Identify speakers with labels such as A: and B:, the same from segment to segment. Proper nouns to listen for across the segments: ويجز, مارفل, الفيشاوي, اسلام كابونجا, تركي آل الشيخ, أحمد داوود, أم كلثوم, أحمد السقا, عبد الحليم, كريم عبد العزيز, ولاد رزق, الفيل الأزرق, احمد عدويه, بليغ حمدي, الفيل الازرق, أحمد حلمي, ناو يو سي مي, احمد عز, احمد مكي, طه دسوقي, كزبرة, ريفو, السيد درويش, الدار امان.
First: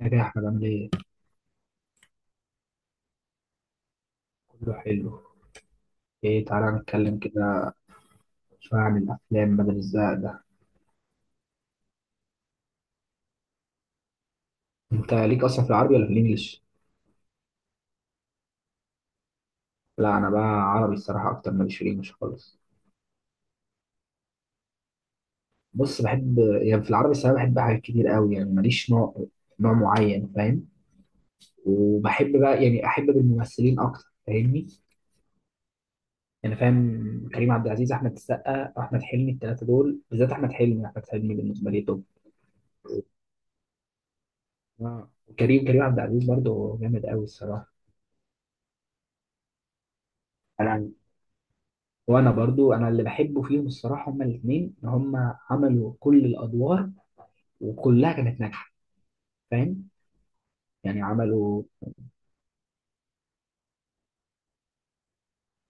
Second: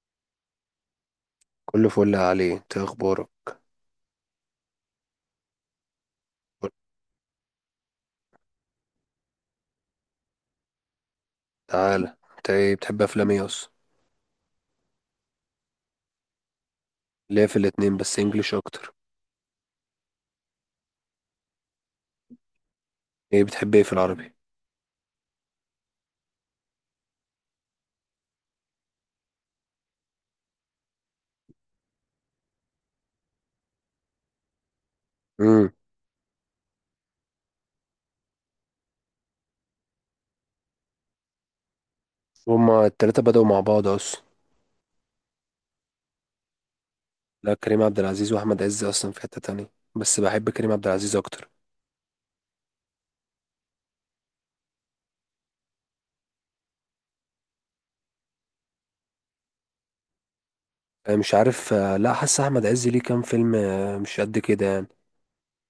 A: يا جاي احمد عامل ايه؟
B: كله فل عليه، انت إيه اخبارك؟
A: كله حلو. ايه، تعالى نتكلم كده شوية عن الأفلام بدل الزهق ده.
B: تعالى، انت ايه بتحب افلام ايه اصلا؟
A: انت ليك أصلا في العربي ولا في الإنجليش؟
B: ليه في الاتنين، بس انجليش اكتر.
A: لا، أنا بقى عربي الصراحة أكتر، ماليش في الإنجليش خالص.
B: ايه بتحب ايه في العربي؟
A: بص، بحب يعني في العربي الصراحة بحب حاجات كتير قوي، يعني ماليش نوع معين فاهم؟ وبحب بقى يعني أحب بالممثلين أكتر، فاهمني؟
B: امم.
A: يعني فاهم، كريم عبد العزيز، أحمد السقا، أحمد حلمي، التلاتة دول بالذات أحمد حلمي، أحمد حلمي بالنسبة لي توب.
B: هما التلاتة بدأوا مع بعض اصلا.
A: اه، كريم عبد العزيز برضه جامد قوي
B: لا،
A: الصراحة.
B: كريم عبد العزيز واحمد عز اصلا في حتة تانية، بس بحب كريم عبد
A: انا
B: العزيز اكتر.
A: وانا برضو اللي بحبه فيهم الصراحه هما الاثنين، ان هما عملوا كل الادوار وكلها كانت ناجحه، فاهم؟ يعني
B: اه، مش
A: عملوا،
B: عارف. اه، لا، حاسس احمد عز ليه كام فيلم، اه، مش قد كده يعني.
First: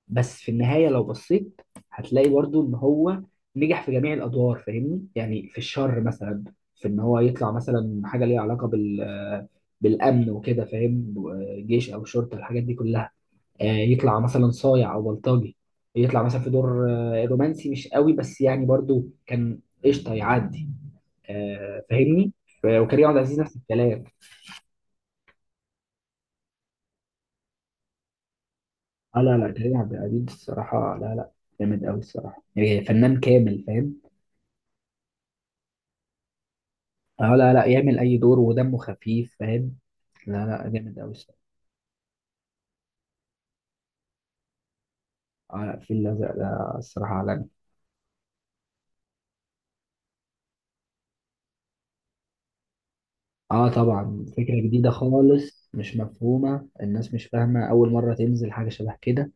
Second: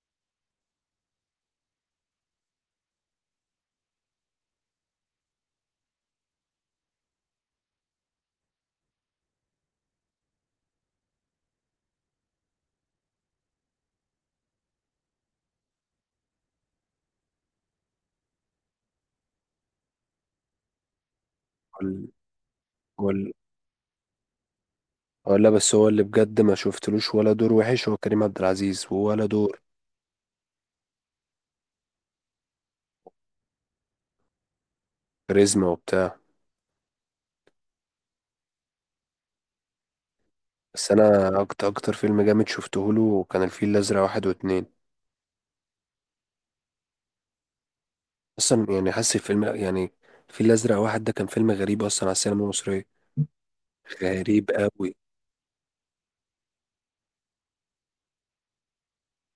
A: بس في النهايه لو بصيت هتلاقي برضو ان هو نجح في جميع الادوار، فاهمني؟ يعني في الشر مثلا، في ان هو يطلع مثلا حاجه ليها علاقه بالامن وكده، فاهم؟ جيش او شرطه الحاجات دي كلها، يطلع مثلا صايع او بلطجي، يطلع مثلا في دور رومانسي مش قوي بس يعني برضو كان قشطه يعدي،
B: ولا.
A: فاهمني. وكريم عبد
B: ولا.
A: العزيز نفس الكلام.
B: ولا، بس هو اللي بجد ما شفتلوش ولا دور وحش هو كريم عبد العزيز،
A: اه
B: ولا
A: لا لا،
B: دور.
A: كريم عبد العزيز الصراحه لا لا، جامد قوي الصراحه، يعني فنان كامل، فاهم؟
B: كاريزما وبتاع.
A: اه لا لا، يعمل اي دور ودمه خفيف، فاهم؟ لا لا
B: بس
A: جامد قوي الصراحه.
B: انا اكتر اكتر فيلم جامد شفته له كان الفيل الازرق واحد واتنين.
A: اه لا، الفيل الازرق ده الصراحه عالمي.
B: اصلا يعني حاسس الفيلم يعني. الفيل الازرق واحد ده كان فيلم غريب اصلا على السينما المصريه.
A: اه طبعا،
B: غريب
A: فكرة جديدة
B: قوي.
A: خالص، مش مفهومة، الناس مش فاهمة، أول مرة تنزل حاجة شبه كده.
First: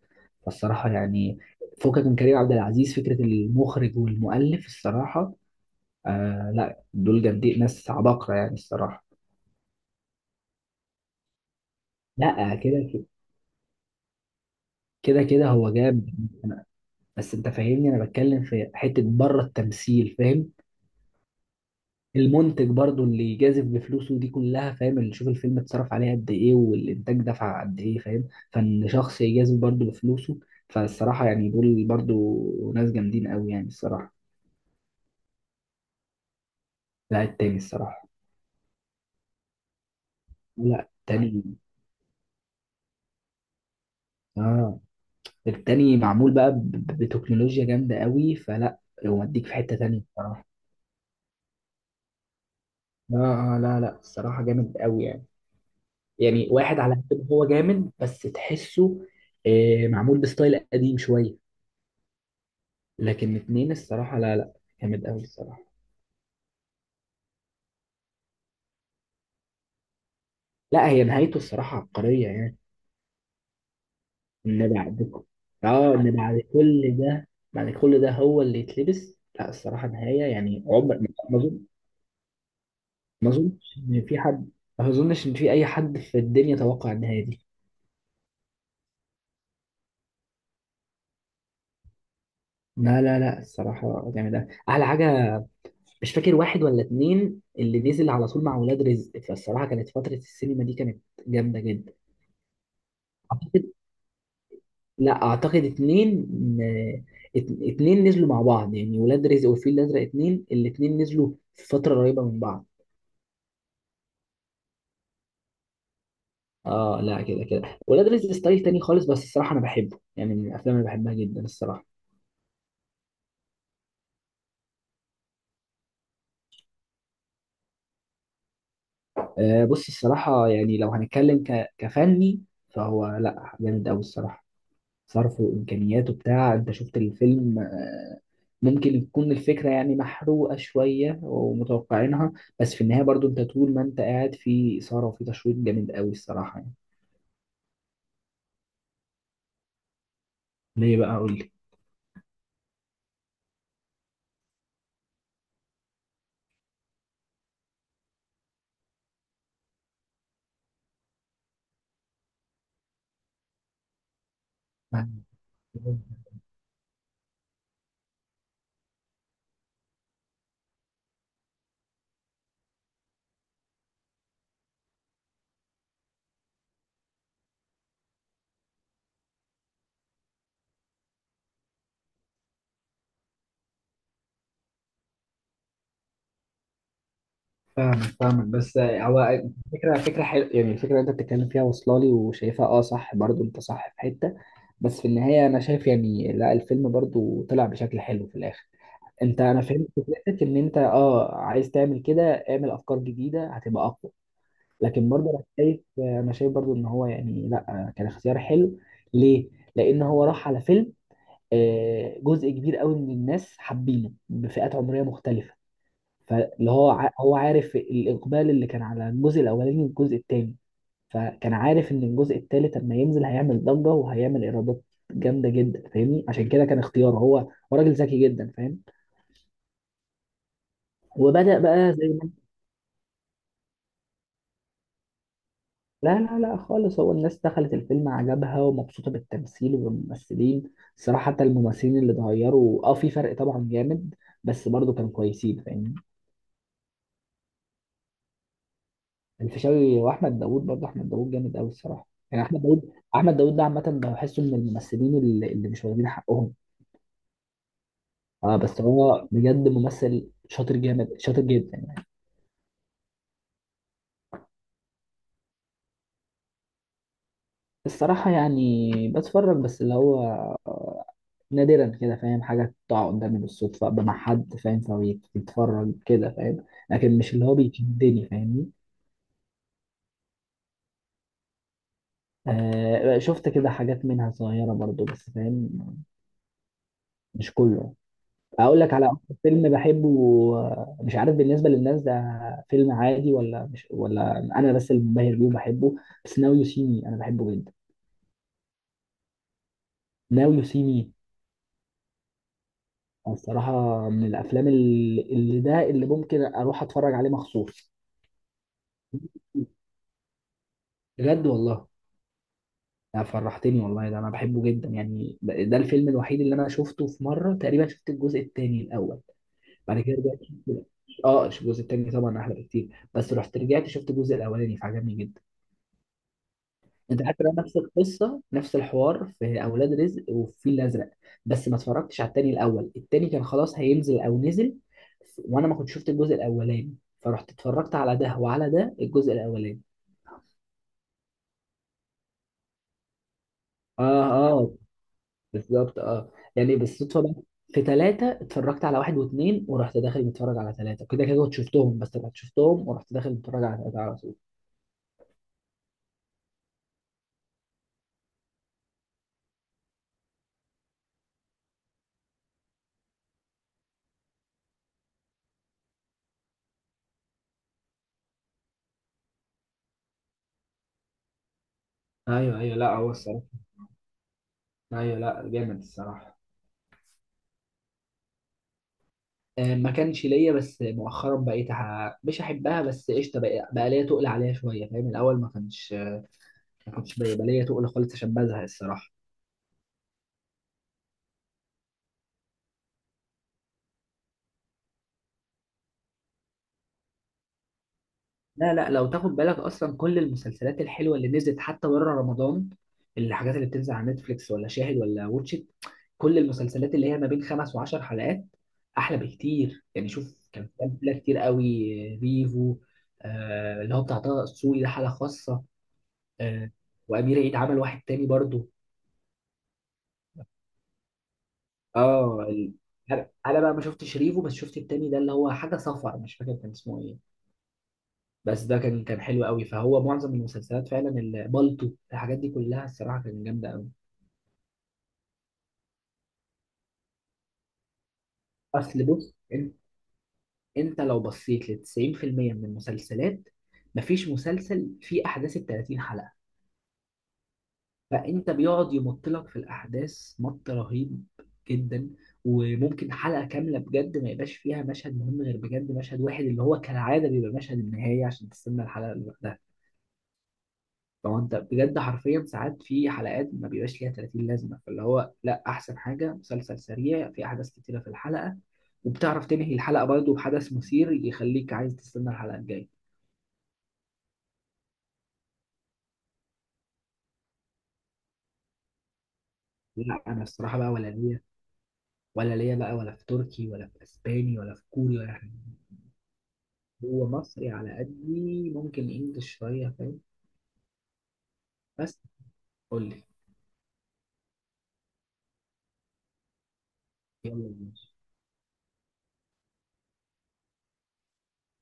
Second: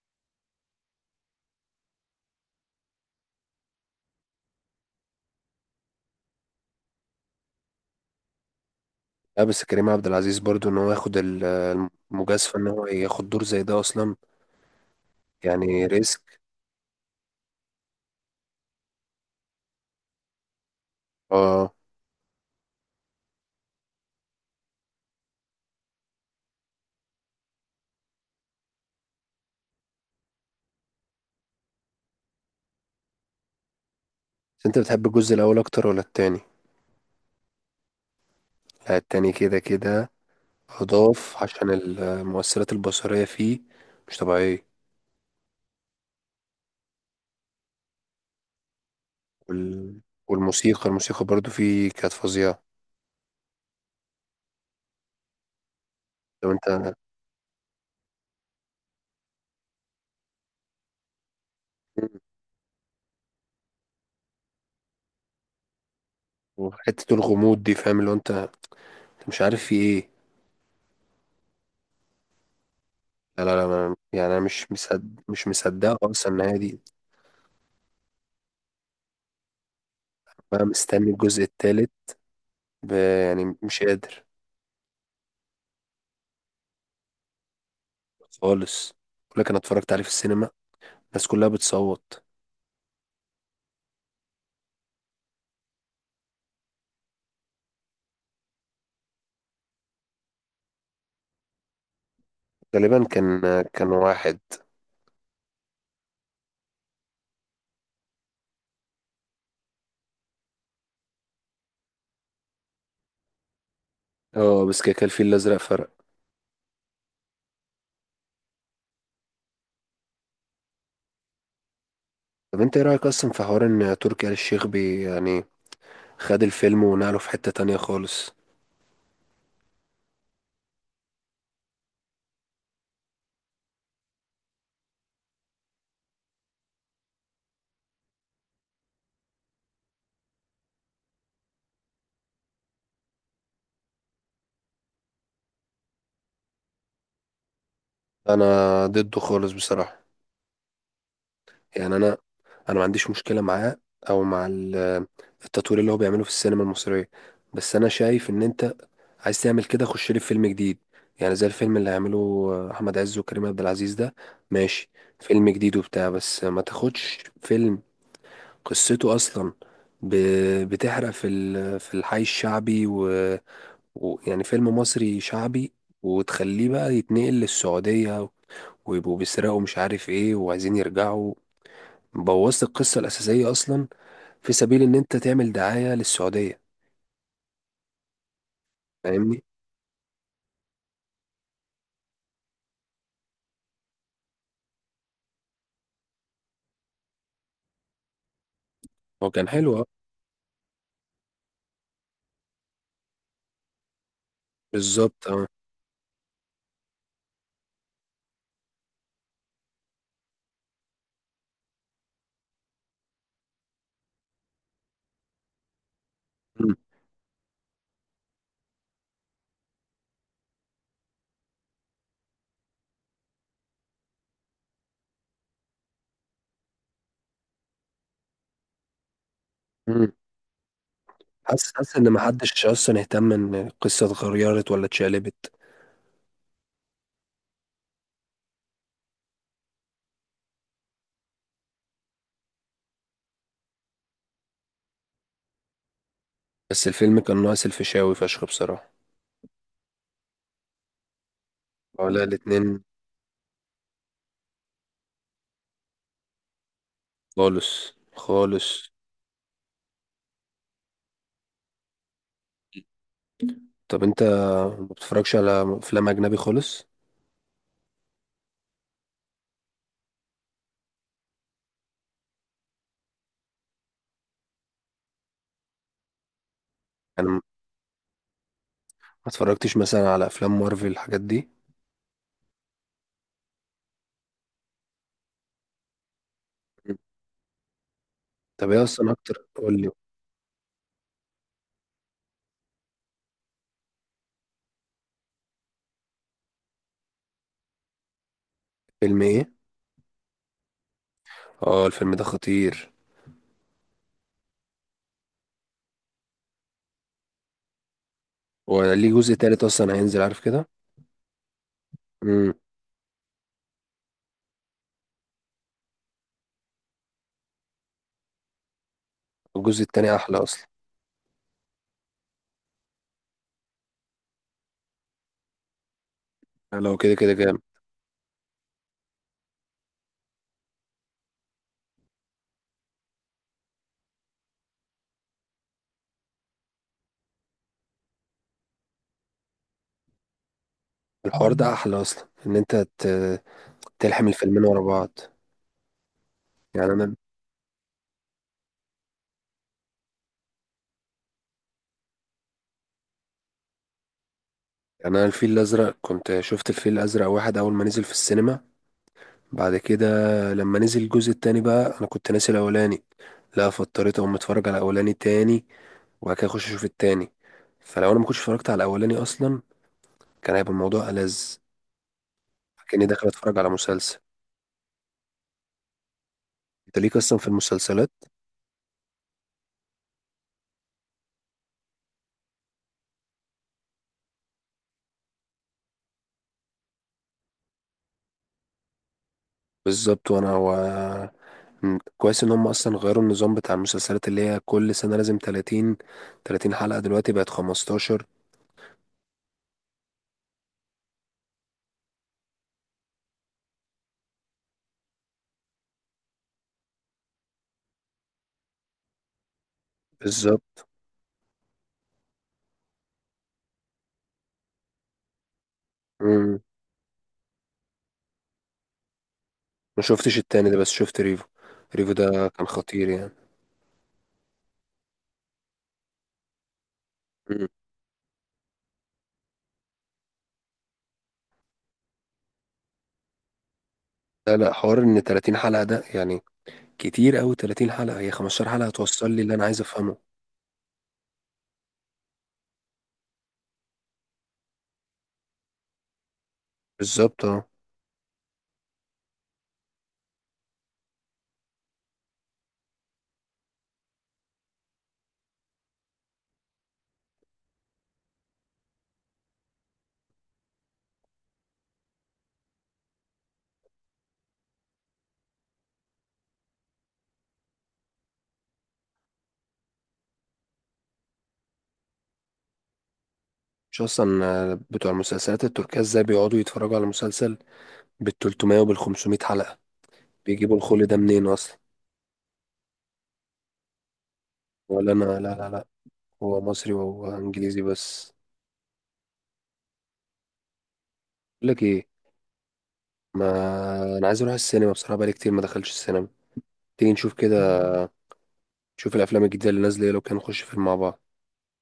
A: فالصراحة يعني فكك من كريم عبد العزيز، فكرة المخرج والمؤلف الصراحة، آه لا دول جامدين، ناس عباقرة يعني الصراحة.
B: لا، بس كريم عبد العزيز برضو ان هو ياخد
A: لا
B: المجازفه، ان هو
A: كده
B: ياخد دور زي ده اصلا.
A: كده هو
B: يعني
A: جامد.
B: ريسك.
A: بس انت فاهمني، انا بتكلم في حتة بره التمثيل، فاهم؟
B: اه،
A: المنتج برضو اللي جازف بفلوسه دي كلها، فاهم؟ اللي شوف الفيلم اتصرف عليه قد ايه والانتاج دفع قد ايه، فاهم؟ فان شخص يجازف برضو بفلوسه، فالصراحة يعني دول برضو ناس جامدين قوي يعني الصراحة.
B: بس انت بتحب الجزء الاول اكتر ولا التاني؟
A: لا التاني الصراحة،
B: لا، التاني كده كده.
A: لا التاني.
B: اضاف عشان المؤثرات البصريه فيه مش طبيعيه.
A: اه، التاني معمول بقى بتكنولوجيا جامدة قوي فلا، ومديك في حتة تانية
B: وال...
A: الصراحة.
B: والموسيقى الموسيقى برضو فيه كانت فظيعه.
A: اه. اه لا لا، الصراحة جامد قوي يعني، يعني
B: لو
A: واحد
B: انت،
A: على قد ما هو جامد بس تحسه معمول بستايل قديم شوية، لكن اتنين الصراحة لا لا، جامد أوي الصراحة.
B: حته الغموض دي، فاهم اللي هو انت، أنت مش عارف في ايه.
A: لا، هي نهايته الصراحة عبقرية يعني.
B: لا لا لا، يعني انا مش
A: إن
B: مصدق، مش
A: اه
B: مصدقه
A: إن
B: خالص
A: بعد
B: النهايه دي.
A: كل ده، بعد كل ده هو اللي يتلبس، لا الصراحة نهاية
B: بقى
A: يعني عمر ما،
B: مستني الجزء
A: أظن.
B: التالت،
A: ما
B: يعني
A: أظنش
B: مش
A: إن في
B: قادر
A: حد ما أظنش إن في أي حد في الدنيا توقع النهاية دي.
B: خالص. بقول لك انا اتفرجت عليه في السينما، الناس كلها بتصوت.
A: لا لا لا، الصراحة جامد أوي، أحلى حاجة. مش فاكر واحد ولا اتنين اللي نزل على طول مع ولاد رزق، فالصراحة كانت فترة السينما دي كانت جامدة جدا.
B: غالبا كان واحد.
A: لا اعتقد اتنين اتنين نزلوا مع بعض، يعني ولاد رزق والفيل الازرق اتنين، الاتنين نزلوا في فتره قريبه من بعض.
B: اه، بس كده كان الفيل الازرق فرق.
A: اه لا كده كده، ولاد رزق ستايل تاني خالص، بس الصراحه انا بحبه يعني، من الافلام اللي بحبها جدا الصراحه.
B: طب انت ايه رايك اصلا في حوار ان تركي آل الشيخ بي، يعني خد الفيلم ونقله في حته تانية خالص؟
A: آه بص، الصراحه يعني لو هنتكلم كفني، فهو لا جامد قوي الصراحه، صرفه وامكانياته بتاع، انت شفت الفيلم، ممكن يكون الفكره يعني محروقه شويه ومتوقعينها، بس في النهايه برضو انت طول ما انت قاعد في اثاره وفي تشويق جامد قوي الصراحه يعني.
B: انا ضده خالص بصراحه.
A: ليه بقى؟ قول لي.
B: يعني انا ما عنديش مشكله معاه، او مع التطوير اللي هو بيعمله في السينما المصريه. بس انا شايف ان انت عايز تعمل كده، خش لي في فيلم جديد، يعني زي الفيلم اللي هيعمله احمد عز وكريم عبد العزيز ده. ماشي، فيلم جديد وبتاع، بس ما تاخدش فيلم قصته اصلا بتحرق في في الحي الشعبي ويعني، يعني فيلم مصري شعبي، وتخليه بقى يتنقل للسعوديه، ويبقوا بيسرقوا مش عارف ايه وعايزين يرجعوا. بوظت القصة الأساسية أصلا في سبيل إن أنت تعمل دعاية للسعودية.
A: فاهمك بس
B: فاهمني؟
A: هو، فكرة حلوة يعني، الفكرة اللي انت بتتكلم فيها واصلة لي وشايفها، اه صح برضو، انت صح في حتة، بس في النهاية انا شايف يعني لا الفيلم برضو طلع بشكل حلو في الاخر.
B: هو كان
A: انا
B: حلو أه.
A: فهمت فكرتك ان انت اه عايز تعمل كده، اعمل افكار جديدة هتبقى اقوى. لكن
B: بالظبط
A: برضو
B: أه.
A: انا شايف برضو ان هو يعني لا كان اختيار حلو. ليه؟ لان هو راح على فيلم جزء كبير قوي من الناس حابينه بفئات عمرية مختلفة، فاللي
B: مم.
A: هو هو عارف الإقبال اللي كان على الجزء الأولاني والجزء التاني، فكان عارف إن الجزء التالت لما ينزل هيعمل ضجة وهيعمل إيرادات جامدة جدا، فاهمني؟ عشان كده كان اختياره، هو راجل ذكي جدا، فاهم؟
B: مم.
A: وبدأ
B: حاسس،
A: بقى
B: حاسس
A: زي
B: إن
A: ما.
B: محدش أصلا اهتم إن القصة اتغيرت ولا اتشقلبت.
A: لا لا لا خالص، هو الناس دخلت الفيلم عجبها ومبسوطة بالتمثيل وبالممثلين الصراحة، حتى الممثلين اللي اتغيروا اه في فرق طبعا جامد، بس برضه كانوا كويسين، فاهمني؟
B: بس الفيلم كان ناقص الفيشاوي فشخ بصراحة.
A: الفيشاوي واحمد داوود، برضه احمد داوود جامد قوي الصراحه،
B: ولا
A: يعني
B: الاتنين.
A: احمد داوود ده عامه بحسه من الممثلين اللي مش واخدين حقهم.
B: خالص
A: اه بس
B: خالص.
A: هو بجد ممثل شاطر، جامد شاطر جدا يعني.
B: طب أنت ما بتتفرجش على أفلام أجنبي خالص؟
A: الصراحه يعني بتفرج بس اللي هو آه، نادرا كده، فاهم؟ حاجه تقع قدامي بالصدفه، ابقى مع حد فاهم فبيتفرج كده، فاهم؟ لكن
B: أنا
A: مش
B: ما
A: اللي هو بيشدني، فاهمني؟
B: اتفرجتش مثلا على أفلام مارفل الحاجات دي.
A: آه شفت كده حاجات منها صغيره برضه بس، فاهم؟
B: مم.
A: مش كله.
B: طب
A: اقول
B: إيه
A: لك على
B: أصلا
A: اكتر
B: أكتر،
A: فيلم
B: قول لي.
A: بحبه، مش عارف بالنسبه للناس ده فيلم عادي ولا مش، ولا انا بس اللي منبهر بيه وبحبه، بس ناو يو سي مي انا بحبه جدا.
B: فيلم إيه؟
A: ناو يو سي مي،
B: أه، الفيلم ده خطير.
A: الصراحه من الافلام اللي ده اللي ممكن اروح اتفرج عليه مخصوص.
B: وليه جزء تالت أصلا هينزل عارف كده؟
A: بجد والله،
B: امم.
A: ده فرحتني والله، ده انا بحبه جدا يعني، ده الفيلم الوحيد اللي انا شفته في مره تقريبا، شفت الجزء الثاني الاول،
B: الجزء
A: بعد كده
B: التاني احلى اصلا.
A: اه الجزء الثاني طبعا احلى بكتير، بس رحت رجعت شفت الجزء الاولاني فعجبني جدا.
B: يعني لو كده
A: انت
B: كده
A: حتى لو
B: جامد.
A: نفس القصه نفس الحوار في اولاد رزق والفيل الازرق، بس ما اتفرجتش على التاني الاول، التاني كان خلاص هينزل او نزل وانا ما كنت شفت الجزء الاولاني، فرحت اتفرجت على ده وعلى ده الجزء الاولاني.
B: الحوار ده احلى اصلا ان انت
A: اه.
B: تلحم الفيلمين
A: اه
B: ورا بعض.
A: بالظبط، اه يعني
B: يعني انا،
A: بالصدفه بقى، في ثلاثة اتفرجت على واحد واثنين ورحت داخل متفرج على ثلاثة، كده كده كنت شفتهم بس رحت شفتهم ورحت داخل متفرج على ثلاثة على طول.
B: يعني انا الفيل الازرق كنت شفت الفيل الازرق واحد اول ما نزل في السينما. بعد كده لما نزل الجزء التاني بقى انا كنت ناسي الاولاني، لا فاضطريت اقوم اتفرج على الاولاني تاني، وبعد كده اخش اشوف التاني. فلو انا ما كنتش اتفرجت على الاولاني اصلا كان هيبقى الموضوع ألذ،
A: ايوه ايوه، لا
B: كأني
A: هو
B: داخل
A: الصراحة،
B: اتفرج على مسلسل.
A: ايوه لا جامد الصراحة.
B: انت ليك اصلا في المسلسلات؟
A: ما كانش ليا، بس مؤخرا بقيت مش احبها بس قشطه، بقى ليا تقل عليها شويه، فاهم؟ الاول ما كانش، ما كنتش بيبقى ليا تقل خالص عشان بزهق الصراحه.
B: بالظبط. وانا هو كويس ان هم اصلا غيروا النظام بتاع المسلسلات اللي هي كل سنة لازم 30. 30 حلقة دلوقتي بقت 15.
A: لا لا، لو تاخد بالك اصلا، كل المسلسلات الحلوه اللي نزلت حتى بره رمضان، الحاجات اللي بتنزل على نتفليكس ولا شاهد ولا واتشت، كل المسلسلات اللي هي ما بين خمس وعشر حلقات احلى بكتير، يعني شوف، كان
B: بالظبط.
A: في امثله كتير قوي. ريفو، اللي هو بتاع طه دسوقي ده حاله خاصه،
B: مم.
A: آه، وامير عيد عمل واحد تاني برضه.
B: ما شفتش التاني ده، بس شفت ريفو. ريفو
A: اه
B: ده كان
A: ال-
B: خطير يعني.
A: انا بقى ما شفتش ريفو بس شفت التاني ده اللي هو حاجه صفر، مش فاكر كان اسمه ايه،
B: مم.
A: بس ده كان حلو قوي. فهو معظم المسلسلات فعلا بالطو الحاجات دي كلها الصراحه كانت جامده قوي.
B: لا لا، حوار ان 30 حلقة ده يعني كتير قوي، 30 حلقة هي 15 حلقة
A: اصل
B: توصل
A: بص،
B: لي اللي انا
A: انت
B: عايز افهمه.
A: لو بصيت ل 90% من المسلسلات، مفيش مسلسل فيه احداث ال 30 حلقه،
B: بالظبط اه.
A: فانت بيقعد يمط لك في الاحداث مط رهيب جدا، وممكن حلقه كامله بجد ما يبقاش فيها مشهد مهم، غير بجد مشهد واحد اللي هو كالعاده بيبقى مشهد النهايه عشان تستنى الحلقه اللي بعدها. لو انت بجد حرفيا ساعات في حلقات ما بيبقاش ليها 30 لازمه، فاللي هو لا احسن حاجه مسلسل سريع في احداث كتيره في الحلقه، وبتعرف تنهي الحلقه برضه بحدث مثير يخليك عايز تستنى الحلقه الجايه.
B: مش اصلا. بتوع المسلسلات التركية ازاي بيقعدوا يتفرجوا على مسلسل بال 300 وبال 500 حلقة؟
A: لا انا
B: بيجيبوا
A: الصراحه بقى
B: الخل
A: ولا
B: ده
A: ليا،
B: منين اصلا؟
A: بقى ولا في تركي ولا في اسباني ولا في
B: ولا
A: كوري
B: انا،
A: ولا
B: لا
A: حاجه.
B: لا لا، هو مصري
A: هو
B: وهو
A: مصري
B: انجليزي
A: على
B: بس.
A: قدي، ممكن انجلش شويه، فاهم؟
B: بقول لك ايه،
A: بس قول لي.
B: ما انا عايز اروح السينما بصراحه، بقالي كتير ما دخلتش السينما. تيجي نشوف كده،
A: يلا ماشي.
B: نشوف الافلام الجديده اللي نازله إيه، لو كان نخش فيلم مع بعض.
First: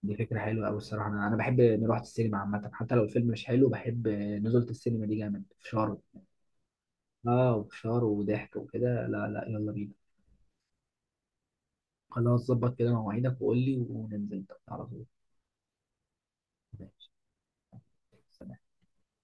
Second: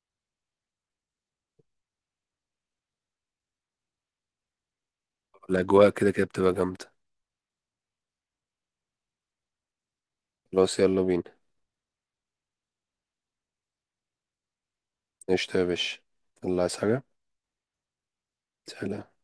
A: دي فكره حلوه قوي الصراحه، انا بحب نروح السينما عامه، حتى لو الفيلم مش حلو بحب نزولة، السينما دي جامد في
B: الاجواء
A: شهر.
B: كده كده بتبقى جامده.
A: اه وفشار وضحك وكده، لا لا يلا بينا.
B: خلاص يلا بينا.
A: خلاص، ظبط كده مواعيدك وقول لي وننزل على طول.
B: قشطة يا باشا، يلا عايز حاجه؟
A: ماشي.
B: سلام.